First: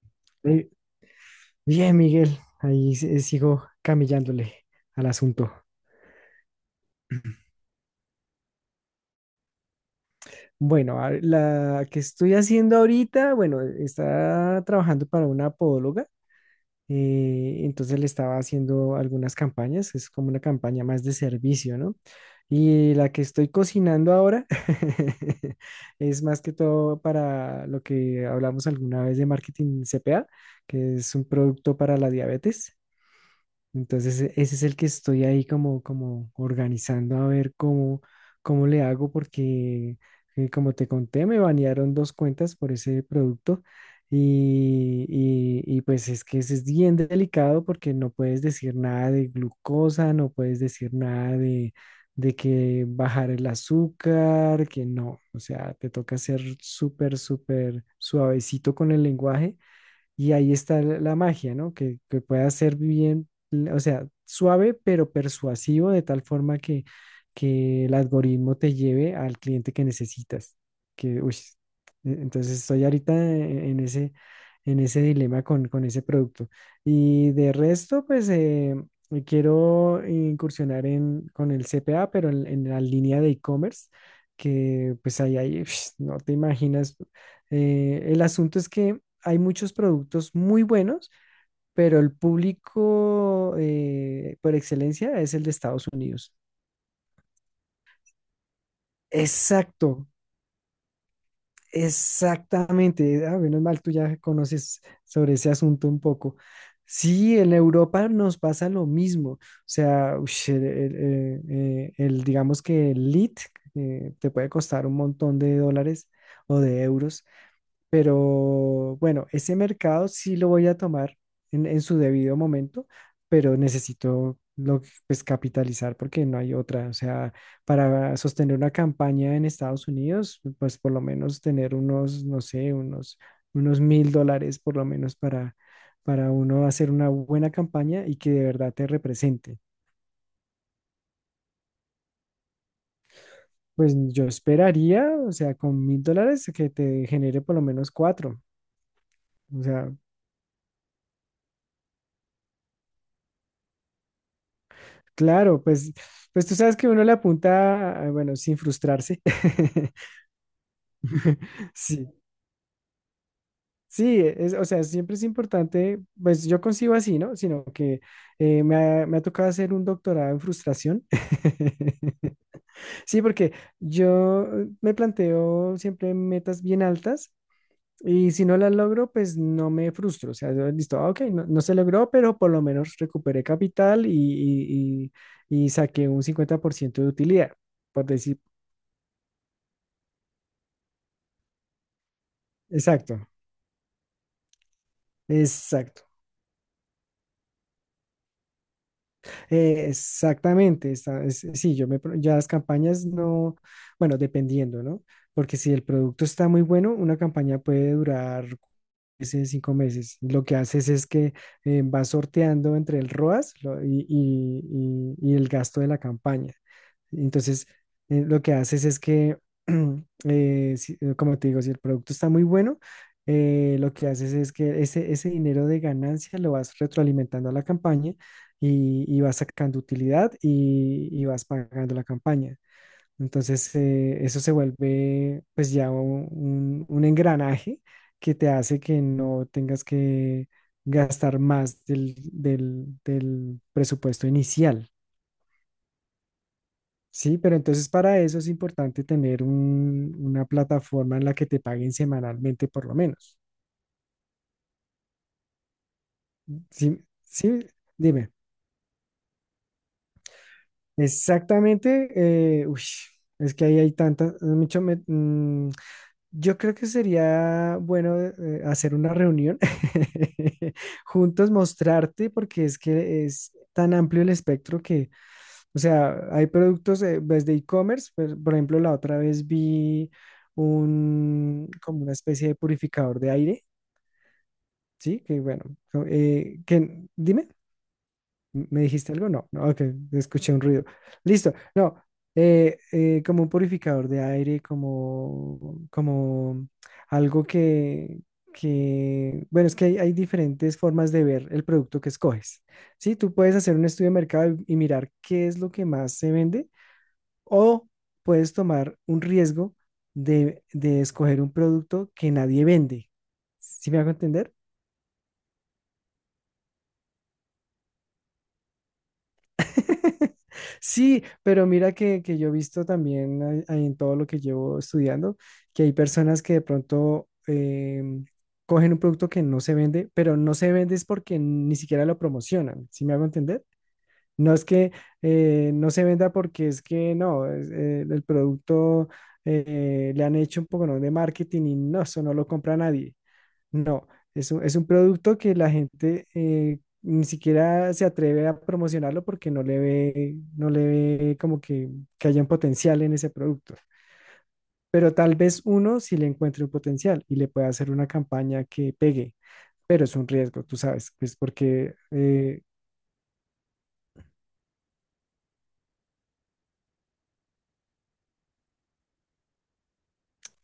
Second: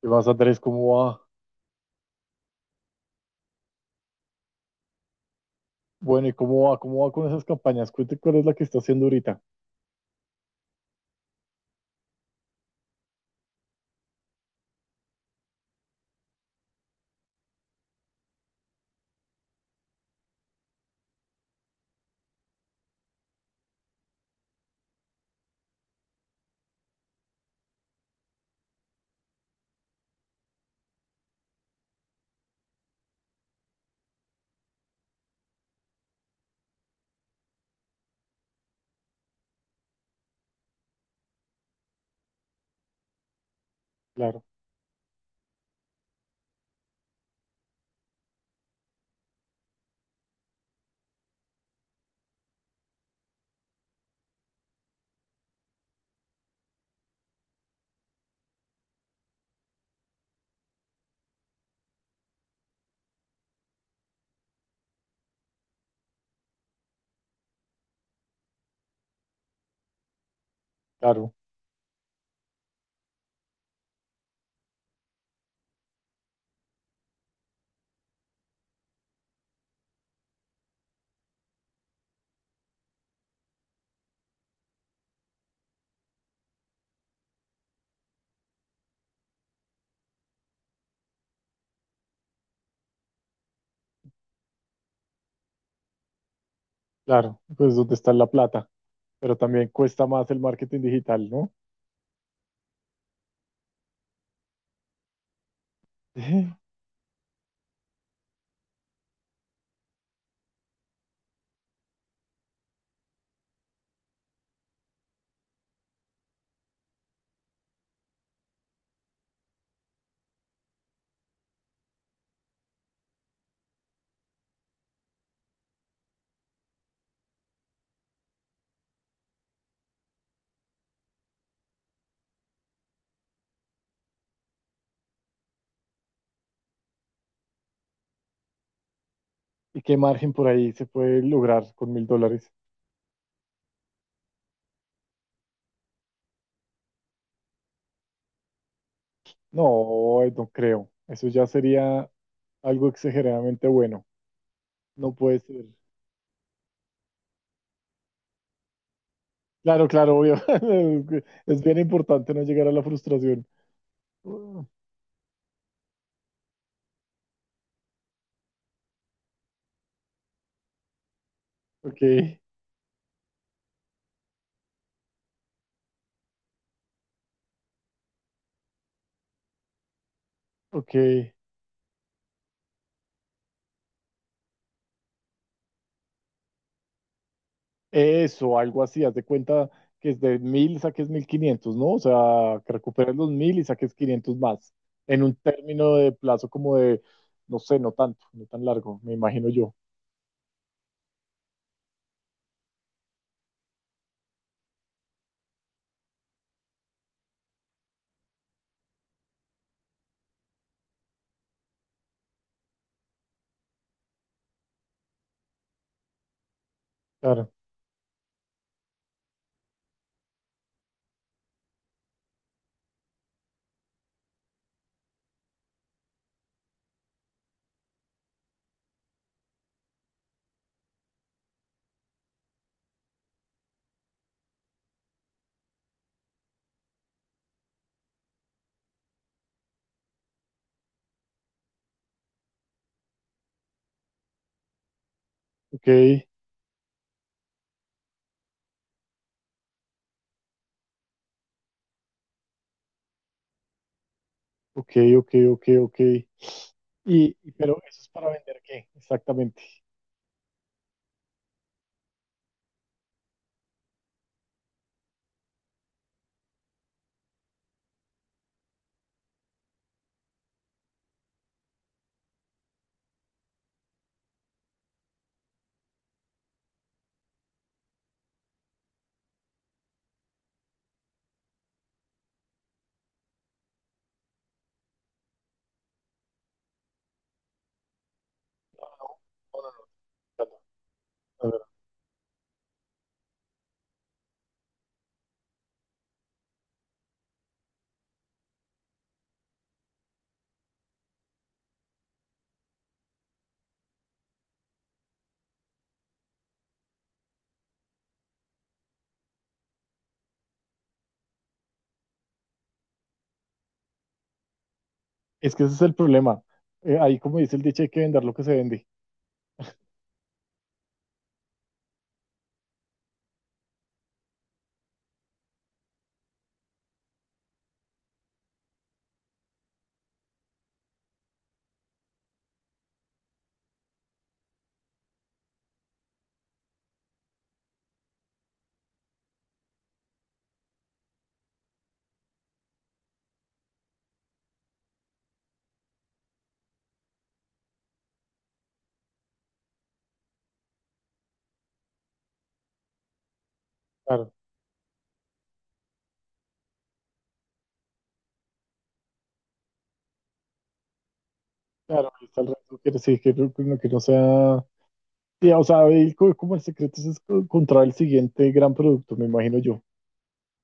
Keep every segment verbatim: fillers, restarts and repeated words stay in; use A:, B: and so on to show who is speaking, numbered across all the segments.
A: ¿Qué más, Andrés?
B: Eh,
A: ¿Cómo va?
B: Bien, Miguel, ahí se- sigo camillándole al asunto.
A: Bueno, ¿y cómo va? ¿Cómo va con esas campañas? Cuente cuál es la que está haciendo ahorita.
B: Bueno, a- la que estoy haciendo ahorita, bueno, está trabajando para una podóloga, eh, entonces le estaba haciendo algunas campañas, es como una campaña más de servicio, ¿no? Y la que estoy cocinando ahora es más que todo para lo que hablamos alguna vez de marketing C P A, que es un producto para la diabetes. Entonces, e- ese es el que estoy ahí como, como organizando a ver cómo, cómo le hago, porque eh, como te conté, me banearon dos cuentas por ese producto
A: Claro,
B: y, y- y, pues es que ese es bien delicado porque no puedes decir nada de glucosa, no puedes decir nada de, de que bajar el azúcar, que no, o sea, te toca ser súper, súper suavecito con el lenguaje y ahí está la la magia, ¿no? Que, que pueda ser bien, l- o sea, suave pero persuasivo de tal forma que, que el algoritmo te lleve al cliente que necesitas. Que,
A: claro,
B: uy, e- entonces estoy ahorita e- en ese, en ese dilema con, con ese producto. Y de resto, pues eh, quiero incursionar en, con el C P A, pero en, en la línea de e-commerce, que pues ahí, ahí, no te imaginas. Eh, el asunto es que hay muchos productos muy buenos, pero el público eh, por excelencia es el de Estados Unidos.
A: claro. Pues donde está la plata. Pero también cuesta
B: Exacto,
A: más el marketing digital, ¿no?
B: exactamente. Ah, menos mal, tú ya conoces sobre ese asunto un poco. Sí, en Europa nos pasa lo mismo. O sea, ush, el, el- eh, eh, el, digamos que el lead eh, te puede costar un montón de dólares o de euros. Pero bueno, ese mercado sí lo voy a tomar en, en su debido momento, pero necesito lo, que- pues, capitalizar porque no hay otra. O sea, para sostener una campaña en Estados Unidos, pues por lo menos tener unos, no sé, unos, unos mil dólares por lo menos para, para uno hacer una buena campaña y que de verdad te represente.
A: ¿Y qué margen por ahí se puede lograr con mil dólares?
B: Pues yo esperaría, o sea, con mil dólares que te genere por lo menos cuatro. O sea,
A: No, eh, no creo. Eso ya sería algo exageradamente bueno. No puede
B: claro,
A: ser.
B: pues, pues tú sabes que uno le apunta, a- bueno, sin frustrarse.
A: Claro, claro, obvio. Es bien
B: Sí,
A: importante no llegar a la frustración.
B: sí, es, o sea, siempre es importante, pues yo consigo así, ¿no? Sino que eh, me ha, me ha tocado hacer un doctorado en frustración.
A: Ok,
B: Sí, porque yo eh, me planteo siempre metas bien altas y si no las logro, pues no me frustro. O sea, yo, listo, ah, ok,
A: ok.
B: no, no se logró, pero por lo menos recuperé capital y, y- y- y saqué un cincuenta por ciento de utilidad, por decir.
A: Eso, algo así, haz de cuenta que es de mil saques mil quinientos, ¿no? O sea, que
B: Exacto,
A: recuperes los mil y saques quinientos más, en un término
B: exacto,
A: de plazo como de, no sé, no tanto, no tan largo, me imagino yo.
B: eh, exactamente. Está, es- sí, yo me, pro- ya las campañas no, bueno, dependiendo, ¿no? Porque si el producto está muy bueno, una campaña puede durar meses, cinco meses. Lo que haces es que eh, vas sorteando entre el ROAS lo- y, y- y- y el gasto de la campaña.
A: Claro,
B: Entonces, eh, lo que haces es que, eh, si- eh, como te digo, si el producto está muy bueno, eh, lo que haces es que ese, ese dinero de ganancia lo vas retroalimentando a la campaña y, y vas sacando utilidad y, y vas pagando la campaña. Entonces, eh, eso se vuelve pues ya un, un- un engranaje que te hace que no tengas que gastar más del, del del presupuesto inicial.
A: ok,
B: Sí, pero entonces para eso es importante tener un- una plataforma en la que te paguen semanalmente por lo menos.
A: ok, ok, ok, ok. Y,
B: Sí,
A: y-
B: sí,
A: pero eso es para
B: dime.
A: vender qué, exactamente.
B: Exactamente. eh, uy, es que ahí hay tantas, mucho, me- mm, yo creo que sería bueno eh, eh, hacer una reunión juntos, mostrarte, porque es que es tan amplio el espectro que, o sea, hay productos eh, desde e-commerce, pues, por ejemplo, la otra vez vi un, como una especie de purificador de aire, ¿sí? Que bueno, eh, que, dime. ¿Me
A: No,
B: dijiste algo? No,
A: no,
B: no,
A: no,
B: ok,
A: no, no,
B: escuché un ruido.
A: no,
B: Listo,
A: no, no.
B: no, eh, eh, como un purificador de aire, como, como algo que, que, bueno, es que hay, hay diferentes formas de ver el producto que escoges. Sí, tú puedes hacer un estudio de mercado y, y mirar qué es lo que más se vende o puedes tomar un riesgo de, de escoger un producto que nadie vende. ¿Sí me hago entender?
A: Es que ese es el problema. Eh, ahí, como dice el dicho, hay que vender lo que se vende.
B: Sí, pero mira que, que yo he visto también ahí- ahí en todo lo que llevo estudiando, que hay personas que de pronto em, cogen un producto que no se vende, pero no se vende es porque ni siquiera lo promocionan, ¿sí me hago entender? No es que eh, no se venda porque es que no, es, eh, el producto eh, le han hecho un poco ¿no? de marketing y no, eso no lo compra nadie. No, es un, es un producto que la gente eh, ni siquiera se atreve a promocionarlo porque no le ve, no le ve como que, que haya un potencial en ese producto.
A: Claro,
B: Pero tal vez uno sí le encuentre un potencial y le pueda hacer una campaña que pegue, pero es un riesgo, tú sabes, pues porque
A: claro, ahí está el
B: eh,
A: reto, que sí, que no, que no sea. Sí, o sea, ahí co- como el secreto es co- encontrar el siguiente gran producto, me imagino yo.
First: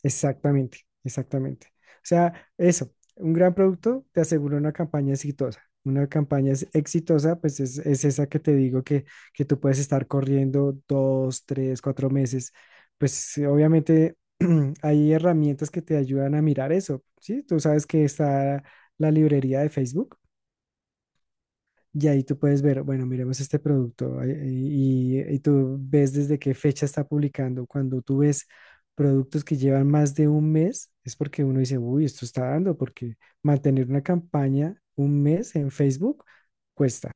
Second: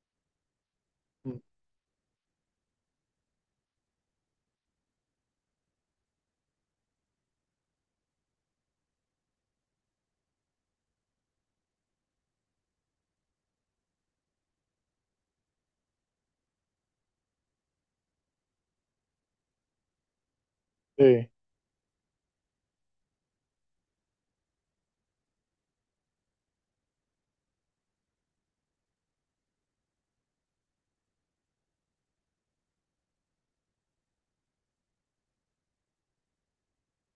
B: exactamente,
A: Mm.
B: exactamente. O sea, eso, un gran producto te asegura una campaña exitosa. Una campaña es- exitosa, pues es, es esa que te digo que, que tú puedes estar corriendo dos, tres, cuatro meses. Pues eh, obviamente hay herramientas que te ayudan a mirar eso, ¿sí? Tú sabes que está la librería de Facebook.
A: Sí,
B: Y ahí tú puedes ver, bueno, miremos este producto eh, y, y tú ves desde qué fecha está publicando. Cuando tú ves productos que llevan más de un mes, es porque uno dice, uy, esto está dando, porque mantener una campaña un mes en Facebook cuesta.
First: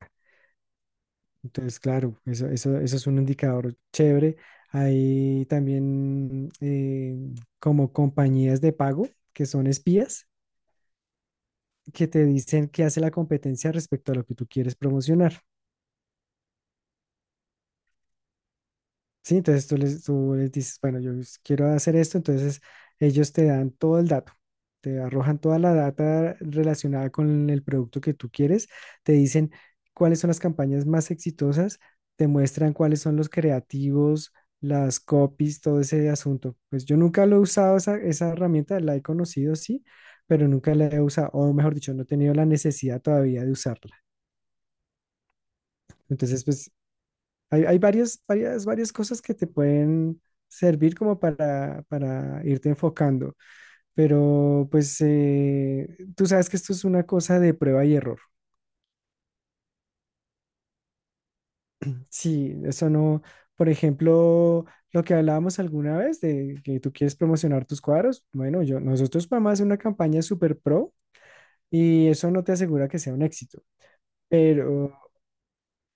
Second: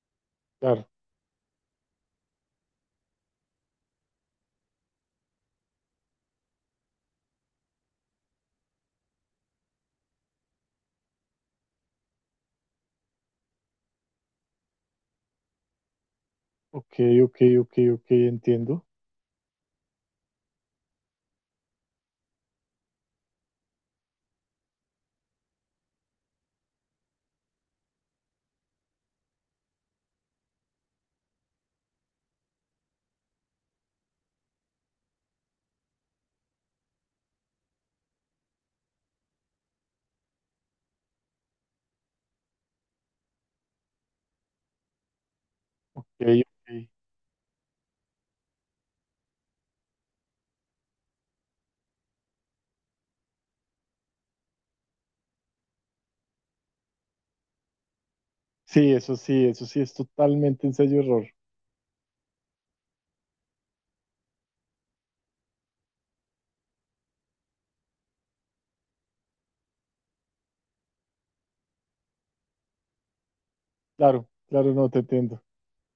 A: claro.
B: Entonces, claro, eso, eso, eso es un indicador chévere. Hay también eh, como compañías de pago que son espías que te dicen qué hace la competencia respecto a lo que tú quieres promocionar.
A: Ok, ok, ok, ok, entiendo.
B: Sí, entonces tú les, tú les dices, bueno, yo s- quiero hacer esto, entonces ellos te dan todo el dato, te arrojan toda la data relacionada con el producto que tú quieres, te dicen cuáles son las campañas más exitosas, te muestran cuáles son los creativos, las copies, todo ese asunto. Pues yo nunca lo he usado esa, esa herramienta, la he conocido, sí, pero nunca la he usado, o mejor dicho, no he tenido la necesidad todavía de usarla.
A: Ok,
B: Entonces, pues
A: ok.
B: hay, hay varias, varias, varias cosas que te pueden servir como para, para irte enfocando, pero pues eh, tú sabes que esto es una cosa de prueba y error.
A: Sí, eso sí, eso sí es totalmente ensayo error.
B: Sí, eso no, por ejemplo, lo que hablábamos alguna vez de que tú quieres promocionar tus cuadros, bueno, yo, nosotros podemos hacer una campaña super pro y eso no te asegura que sea un éxito,
A: Claro, claro, no
B: pero
A: te entiendo.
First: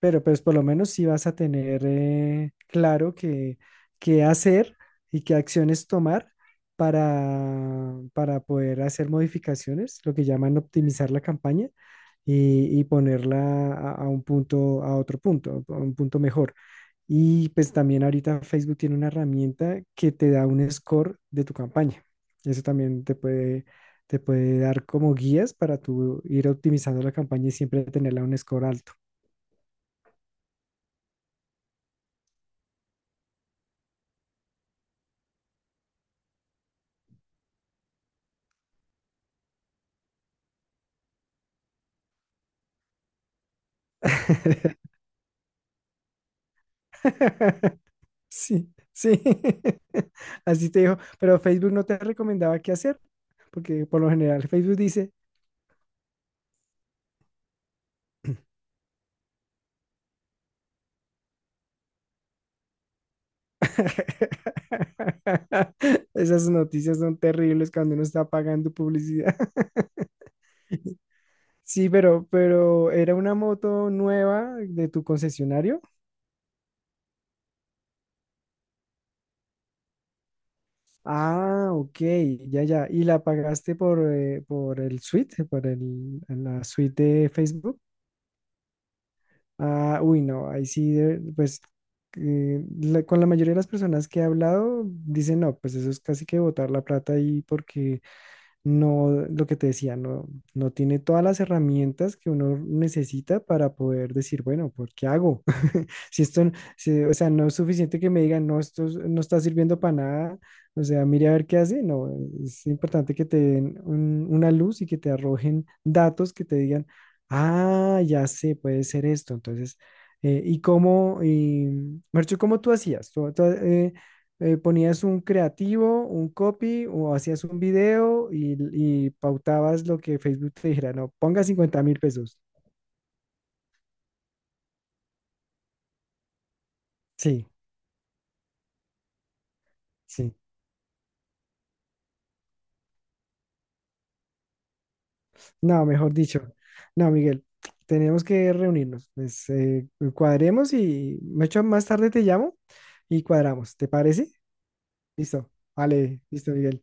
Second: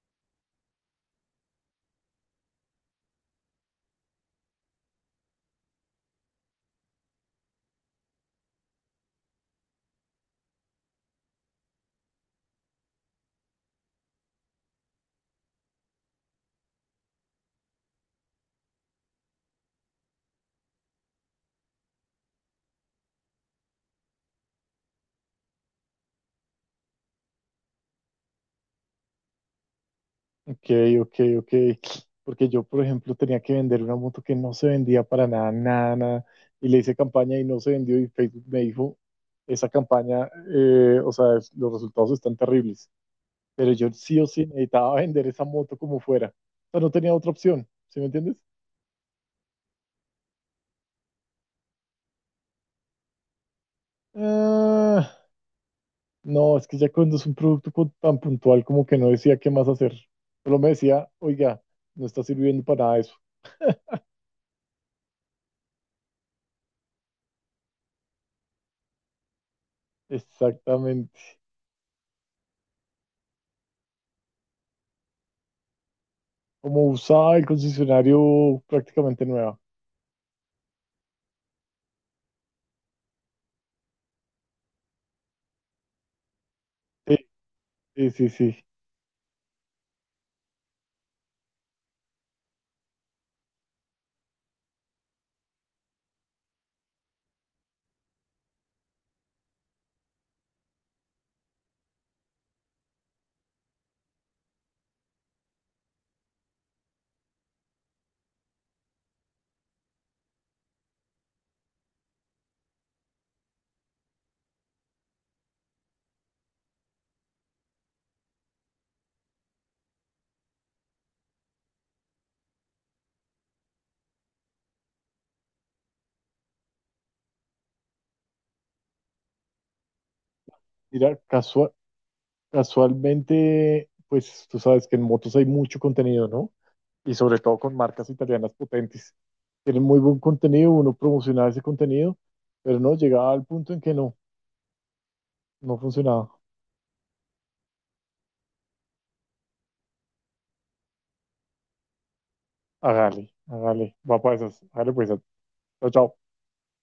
B: Pero pues por lo menos sí vas a tener eh, claro qué, qué hacer y qué acciones tomar para, para poder hacer modificaciones, lo que llaman optimizar la campaña y, y ponerla a, a un punto, a otro punto, a un punto mejor. Y pues también ahorita Facebook tiene una herramienta que te da un score de tu campaña. Eso también te puede, te puede dar como guías para tú ir optimizando la campaña y siempre tenerla a un score alto.
A: Ok, ok, ok. Porque yo, por ejemplo, tenía que vender una moto que no se vendía para nada, nada, nada. Y le hice campaña y no se vendió y Facebook me dijo, esa campaña, eh, o sea, es- los resultados están terribles. Pero yo sí o sí necesitaba vender esa moto como fuera. O sea, no tenía otra opción, ¿sí me entiendes?
B: Sí, sí. Así te dijo, pero Facebook no te recomendaba qué hacer, porque por lo general Facebook dice,
A: Ah, no, es que ya cuando es un producto co- tan puntual, como que no decía qué más hacer. Solo me decía, oiga, no está sirviendo para nada eso.
B: esas noticias son terribles cuando uno está pagando publicidad.
A: Exactamente.
B: Sí, pero, pero ¿era una moto nueva de tu concesionario?
A: Como usaba el concesionario, prácticamente nueva.
B: Ah, ok, ya, ya. ¿Y la pagaste por, eh, por el suite, por el, la suite
A: Sí,
B: de Facebook?
A: sí, sí, sí.
B: Ah, uy, no, ahí sí, de- pues eh, la- con la mayoría de las personas que he hablado dicen, no, pues eso es casi que botar la plata ahí porque no, lo que te decía, no, no tiene todas las herramientas que uno necesita para poder decir, bueno, ¿por qué hago? Si esto, si- o sea, no es suficiente que me digan, no, esto es- no está sirviendo para nada, o sea, mire a ver qué hace, no, es importante que te den un- una luz y que te arrojen datos que te digan, ah, ya sé, puede ser esto, entonces, eh, ¿y cómo, y, Marcho, cómo tú hacías? ¿Tú, tú, eh, eh, ponías un creativo, un copy o hacías un video y, y pautabas lo que Facebook te dijera, no,
A: Mira,
B: ponga
A: casual
B: cincuenta mil pesos?
A: casualmente, pues tú sabes que en motos hay mucho contenido, ¿no? Y sobre
B: Sí,
A: todo con marcas italianas potentes. Tienen muy buen
B: sí.
A: contenido, uno promocionaba ese contenido, pero no, llegaba al punto en que no, no
B: No, mejor
A: funcionaba.
B: dicho. No, Miguel, tenemos que reunirnos. Pues, eh, cuadremos y me echo más tarde te llamo y
A: Hágale,
B: cuadramos. ¿Te
A: hágale, va
B: parece?
A: para esas, hágale pues,
B: Listo.
A: chao, chao.
B: Vale, listo, Miguel.